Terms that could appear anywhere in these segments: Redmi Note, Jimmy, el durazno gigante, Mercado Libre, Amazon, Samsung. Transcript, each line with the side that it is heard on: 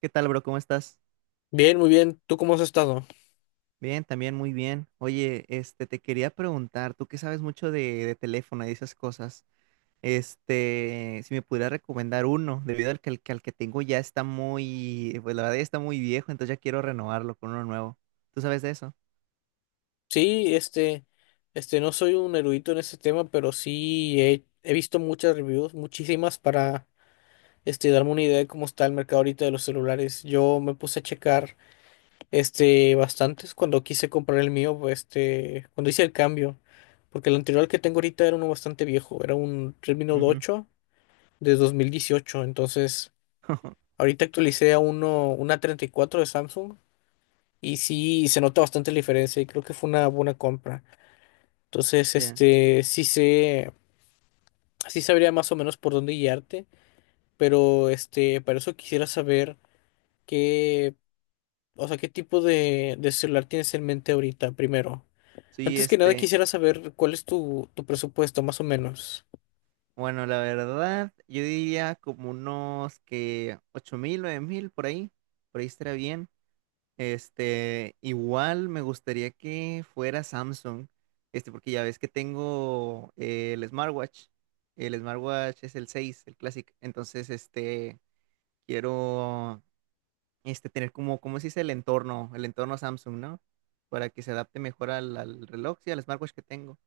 right: ¿Qué tal, bro? ¿Cómo estás?
left: Bien, muy bien. ¿Tú cómo has estado?
right: Bien, también muy bien. Oye, te quería preguntar, tú que sabes mucho de teléfono y de esas cosas, si me pudieras recomendar uno, debido al que tengo ya está muy, pues la verdad ya está muy viejo, entonces ya quiero renovarlo con uno nuevo. ¿Tú sabes de eso?
left: Sí, no soy un erudito en este tema, pero sí he visto muchas reviews, muchísimas, para darme una idea de cómo está el mercado ahorita de los celulares. Yo me puse a checar bastantes cuando quise comprar el mío, pues, cuando hice el cambio, porque el anterior que tengo ahorita era uno bastante viejo, era un Redmi Note
right: Ujú.
left: 8 de 2018. Entonces ahorita actualicé a una 34 de Samsung. Y sí, se nota bastante la diferencia y creo que fue una buena compra. Entonces,
right: Ya.
left: sí sé, sí sabría más o menos por dónde guiarte, pero para eso quisiera saber qué, o sea, qué tipo de celular tienes en mente ahorita, primero.
right: Sí,
left: Antes que nada quisiera saber cuál es tu presupuesto, más o menos.
right: bueno, la verdad, yo diría como unos que 8,000, 9,000, por ahí estaría bien. Igual me gustaría que fuera Samsung, porque ya ves que tengo el smartwatch. El smartwatch es el seis, el Classic. Entonces, quiero, tener como, ¿cómo se dice? El entorno Samsung, ¿no? Para que se adapte mejor al reloj, sí, al smartwatch que tengo.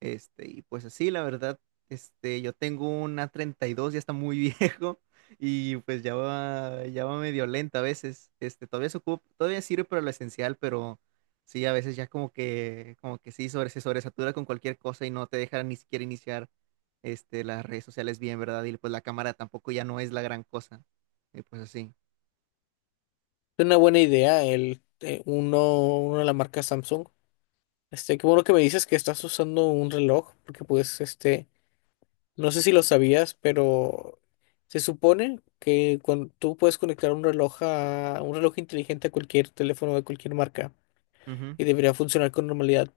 right: Y pues así, la verdad, yo tengo una 32, ya está muy viejo y pues ya va medio lenta a veces. Todavía se ocupa, todavía sirve para lo esencial, pero sí, a veces ya como que sí, se sobresatura con cualquier cosa y no te deja ni siquiera iniciar, las redes sociales bien, ¿verdad? Y pues la cámara tampoco ya no es la gran cosa. Y pues así.
left: Es una buena idea el uno de la marca Samsung. Qué bueno que me dices que estás usando un reloj, porque pues no sé si lo sabías, pero se supone que cuando tú puedes conectar un reloj a un reloj inteligente a cualquier teléfono de cualquier marca
right: Ujú.
left: y debería funcionar con normalidad,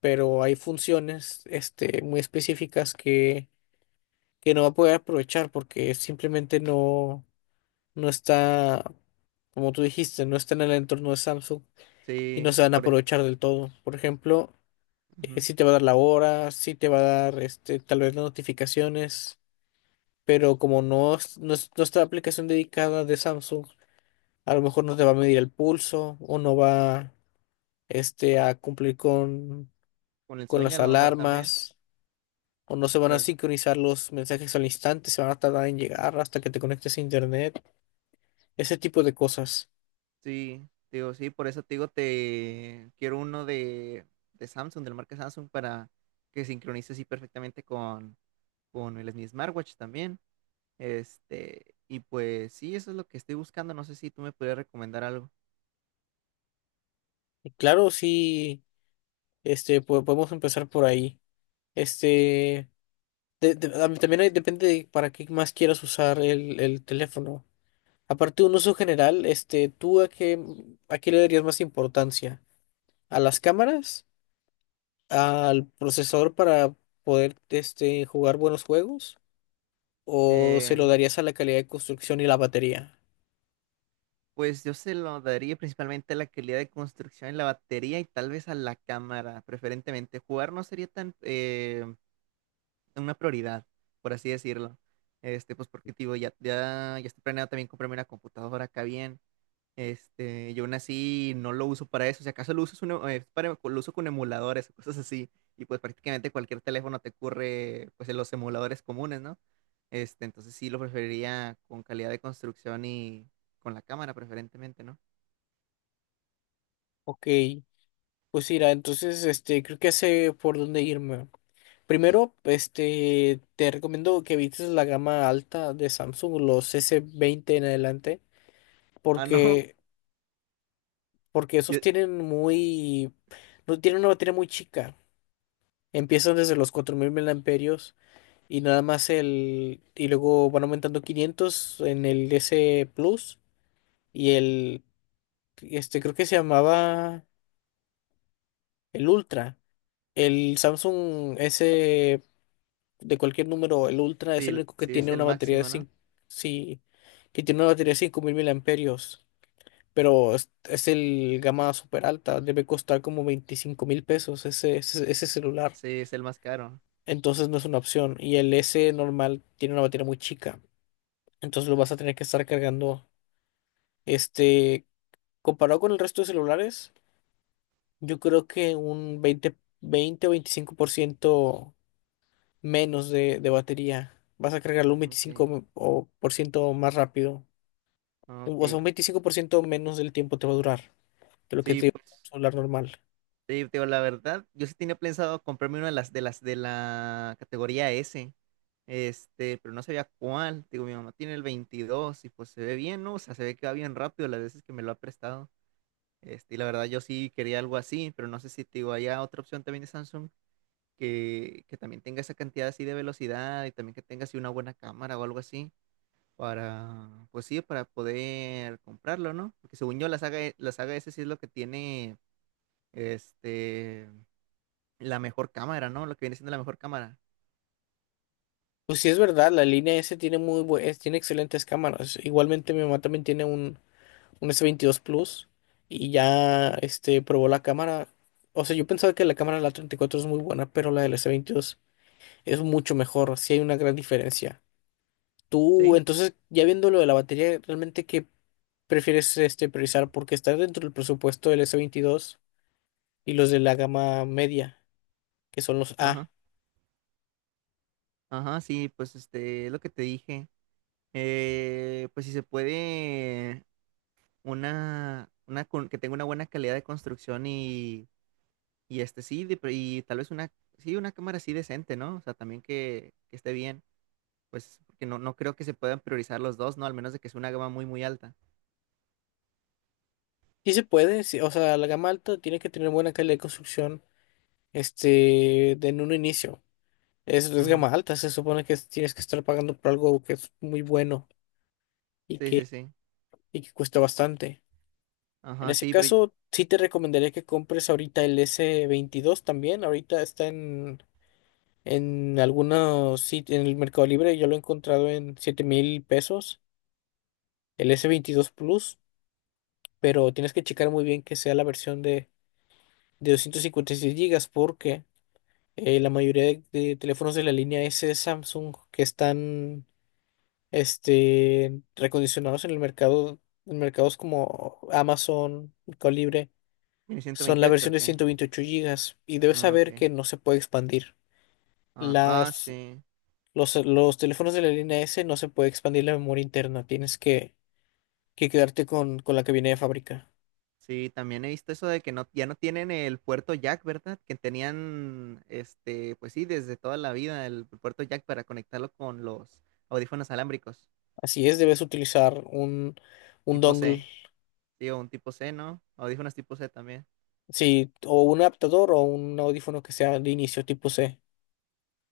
left: pero hay funciones muy específicas que no va a poder aprovechar porque simplemente no está, como tú dijiste, no está en el entorno de Samsung y no
right: Sí,
left: se van a aprovechar del todo. Por ejemplo,
right: ujú.
left: si te va a dar la hora, si te va a dar tal vez las notificaciones. Pero como no está la aplicación dedicada de Samsung, a lo mejor no te va a medir el pulso o no va a cumplir con,
right: Con el sueño
left: las
right: a lo mejor también.
left: alarmas o no se van a
right: la-
left: sincronizar los mensajes al instante, se van a tardar en llegar hasta que te conectes a internet, ese tipo de cosas.
right: Sí, digo, sí, por eso te digo, te quiero uno de Samsung, de la marca Samsung, para que sincronice así perfectamente con el, mi smartwatch también. Y pues sí, eso es lo que estoy buscando. No sé si tú me podrías recomendar algo.
left: Y claro, sí, podemos empezar por ahí. Este, a mí también depende de para qué más quieras usar el teléfono. Aparte de un uso general, ¿tú a qué, le darías más importancia? ¿A las cámaras? ¿Al procesador para poder, jugar buenos juegos? ¿O se
right: Eh,
left: lo darías a la calidad de construcción y la batería?
right: pues yo se lo daría principalmente a la calidad de construcción en la batería y tal vez a la cámara, preferentemente. Jugar no sería tan una prioridad, por así decirlo. Pues porque te digo, ya, ya, ya estoy planeado también comprarme una computadora acá bien. Yo aún así no lo uso para eso. Si acaso lo uso, es para, lo uso con emuladores o cosas así. Y pues prácticamente cualquier teléfono te ocurre pues en los emuladores comunes, ¿no? Entonces sí lo preferiría con calidad de construcción y con la cámara preferentemente, ¿no?
left: Ok, pues mira, entonces creo que sé por dónde irme. Primero, te recomiendo que evites la gama alta de Samsung, los S20 en adelante,
right: Ah, no.
left: porque porque esos
right: Ye-
left: tienen muy no tienen una batería muy chica. Empiezan desde los 4000 miliamperios y nada más el. Y luego van aumentando 500 en el S Plus y el. Creo que se llamaba el Ultra. El Samsung S de cualquier número, el Ultra es el
right: Sí,
left: único que
right: sí es
left: tiene
right: el
left: una batería de
right: máximo, ¿no?
left: cinco. Sí, que tiene una batería de 5000 miliamperios. Pero es el gama super alta. Debe costar como 25,000 pesos ese celular.
right: Sí, es el más caro.
left: Entonces no es una opción. Y el S normal tiene una batería muy chica. Entonces lo vas a tener que estar cargando. Este, Comparado con el resto de celulares, yo creo que un 20 20 o 25% menos de batería. Vas a
right: Ah,
left: cargarlo un
right: ok,
left: 25% o por ciento más rápido.
right: ah,
left: O sea, un
right: ok.
left: 25% menos del tiempo te va a durar que lo que
right: Sí,
left: te un
right: pues.
left: celular normal.
right: Sí, te digo, la verdad, yo sí tenía pensado comprarme una de las de la categoría S, pero no sabía cuál. Digo, mi mamá tiene el 22 y pues se ve bien, ¿no? O sea, se ve que va bien rápido las veces que me lo ha prestado. Y la verdad yo sí quería algo así, pero no sé si te digo, haya otra opción también de Samsung que también tenga esa cantidad así de velocidad y también que tenga así una buena cámara o algo así para, pues sí, para poder comprarlo, ¿no? Porque según yo la saga S sí es lo que tiene este la mejor cámara, ¿no? Lo que viene siendo la mejor cámara.
left: Pues sí es verdad, la línea S tiene tiene excelentes cámaras. Igualmente mi mamá también tiene un S22 Plus y ya probó la cámara. O sea, yo pensaba que la cámara de la 34 es muy buena, pero la del S22 es mucho mejor, sí hay una gran diferencia. Tú,
right: Sí,
left: entonces, ya viendo lo de la batería, ¿realmente qué prefieres priorizar? Porque está dentro del presupuesto del S22 y los de la gama media, que son los
right: ajá.
left: A.
right: Ajá, sí, pues es lo que te dije. Pues si se puede, que tenga una buena calidad de construcción y este sí, y tal vez una, sí, una cámara así decente, ¿no? O sea, también que esté bien. Pues porque no, no creo que se puedan priorizar los dos, ¿no? Al menos de que sea una gama muy, muy alta.
left: Sí se puede, sí, o sea, la gama alta tiene que tener buena calidad de construcción, de en un inicio. Es
right: Ujú.
left: gama alta, se supone que tienes que estar pagando por algo que es muy bueno, y
right: Sí, sí,
left: que,
right: sí.
left: y que cuesta bastante. En
right: Ajá,
left: ese
right: sí, pero
left: caso, sí te recomendaría que compres ahorita el S22 también. Ahorita está en algunos sitios, en el Mercado Libre, yo lo he encontrado en 7,000 pesos, el S22 Plus, pero tienes que checar muy bien que sea la versión de 256 gigas, porque la mayoría de teléfonos de la línea S de Samsung que están recondicionados en el mercado, en mercados como Amazon, Mercado Libre.
right: ¿viene
left: Son la
right: 128
left: versión
right: o
left: de
right: qué?
left: 128 gigas y debes
right: Ah,
left: saber
right: ok.
left: que no se puede expandir.
right: Ah, ah,
left: Las,
right: sí.
left: los teléfonos de la línea S no se puede expandir la memoria interna, tienes que quedarte con la que viene de fábrica.
right: Sí, también he visto eso de que no, ya no tienen el puerto Jack, ¿verdad? Que tenían, pues sí, desde toda la vida el puerto Jack para conectarlo con los audífonos alámbricos,
left: Así es, debes utilizar un
right: tipo
left: dongle,
right: C, sí, o un tipo C, ¿no? Audífonos tipo C también.
left: sí, o un adaptador o un audífono que sea de inicio tipo C.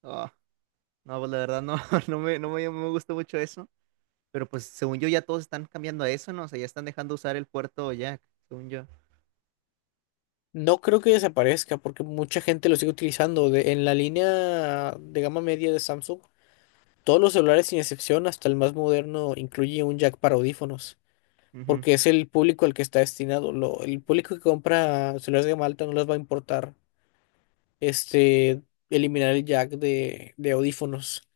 right: Oh, no, pues la verdad no, no me gustó mucho eso, pero pues según yo ya todos están cambiando a eso, ¿no? O sea, ya están dejando usar el puerto Jack, según yo.
left: No creo que desaparezca porque mucha gente lo sigue utilizando. En la línea de gama media de Samsung, todos los celulares sin excepción, hasta el más moderno, incluye un jack para audífonos,
right: Ujú,
left: porque es el público al que está destinado. El público que compra celulares de Malta no les va a importar este, eliminar el jack de audífonos,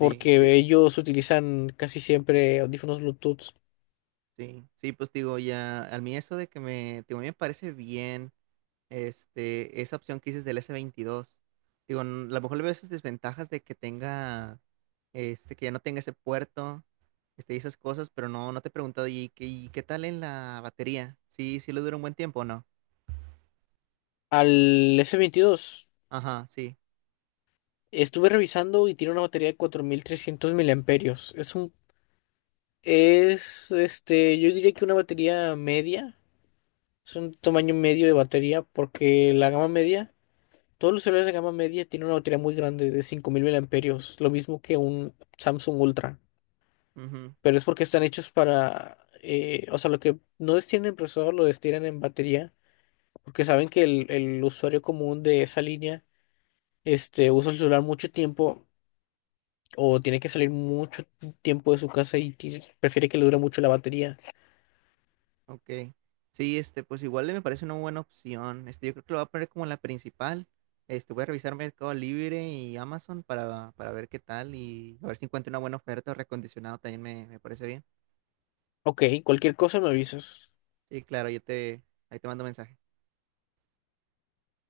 right: sí, sí,
left: ellos utilizan casi siempre audífonos Bluetooth.
right: sí, sí, pues digo, ya, a mí eso de que me, digo, a mí me parece bien. Esa opción que dices del S22. Digo, a lo mejor le veo esas desventajas de que tenga, que ya no tenga ese puerto, y esas cosas, pero no, no te he preguntado, ¿y qué tal en la batería? Sí, sí le dura un buen tiempo, o ¿no?
left: Al S22
right: Ajá, sí.
left: estuve revisando y tiene una batería de 4300 miliamperios. Es, yo diría que una batería media, es un tamaño medio de batería, porque la gama media. Todos los celulares de gama media tienen una batería muy grande de 5000 miliamperios, lo mismo que un Samsung Ultra,
right: Ujú,
left: pero es porque están hechos para, o sea, lo que no destinan en procesador lo destinan en batería, porque saben que el usuario común de esa línea, usa el celular mucho tiempo o tiene que salir mucho tiempo de su casa y prefiere que le dure mucho la batería.
right: ok. Sí, pues igual me parece una buena opción. Yo creo que lo voy a poner como la principal. Voy a revisar Mercado Libre y Amazon para ver qué tal y a ver si encuentro una buena oferta o recondicionado también me parece bien.
left: Ok, cualquier cosa me avisas.
right: Y claro, ahí te mando mensaje.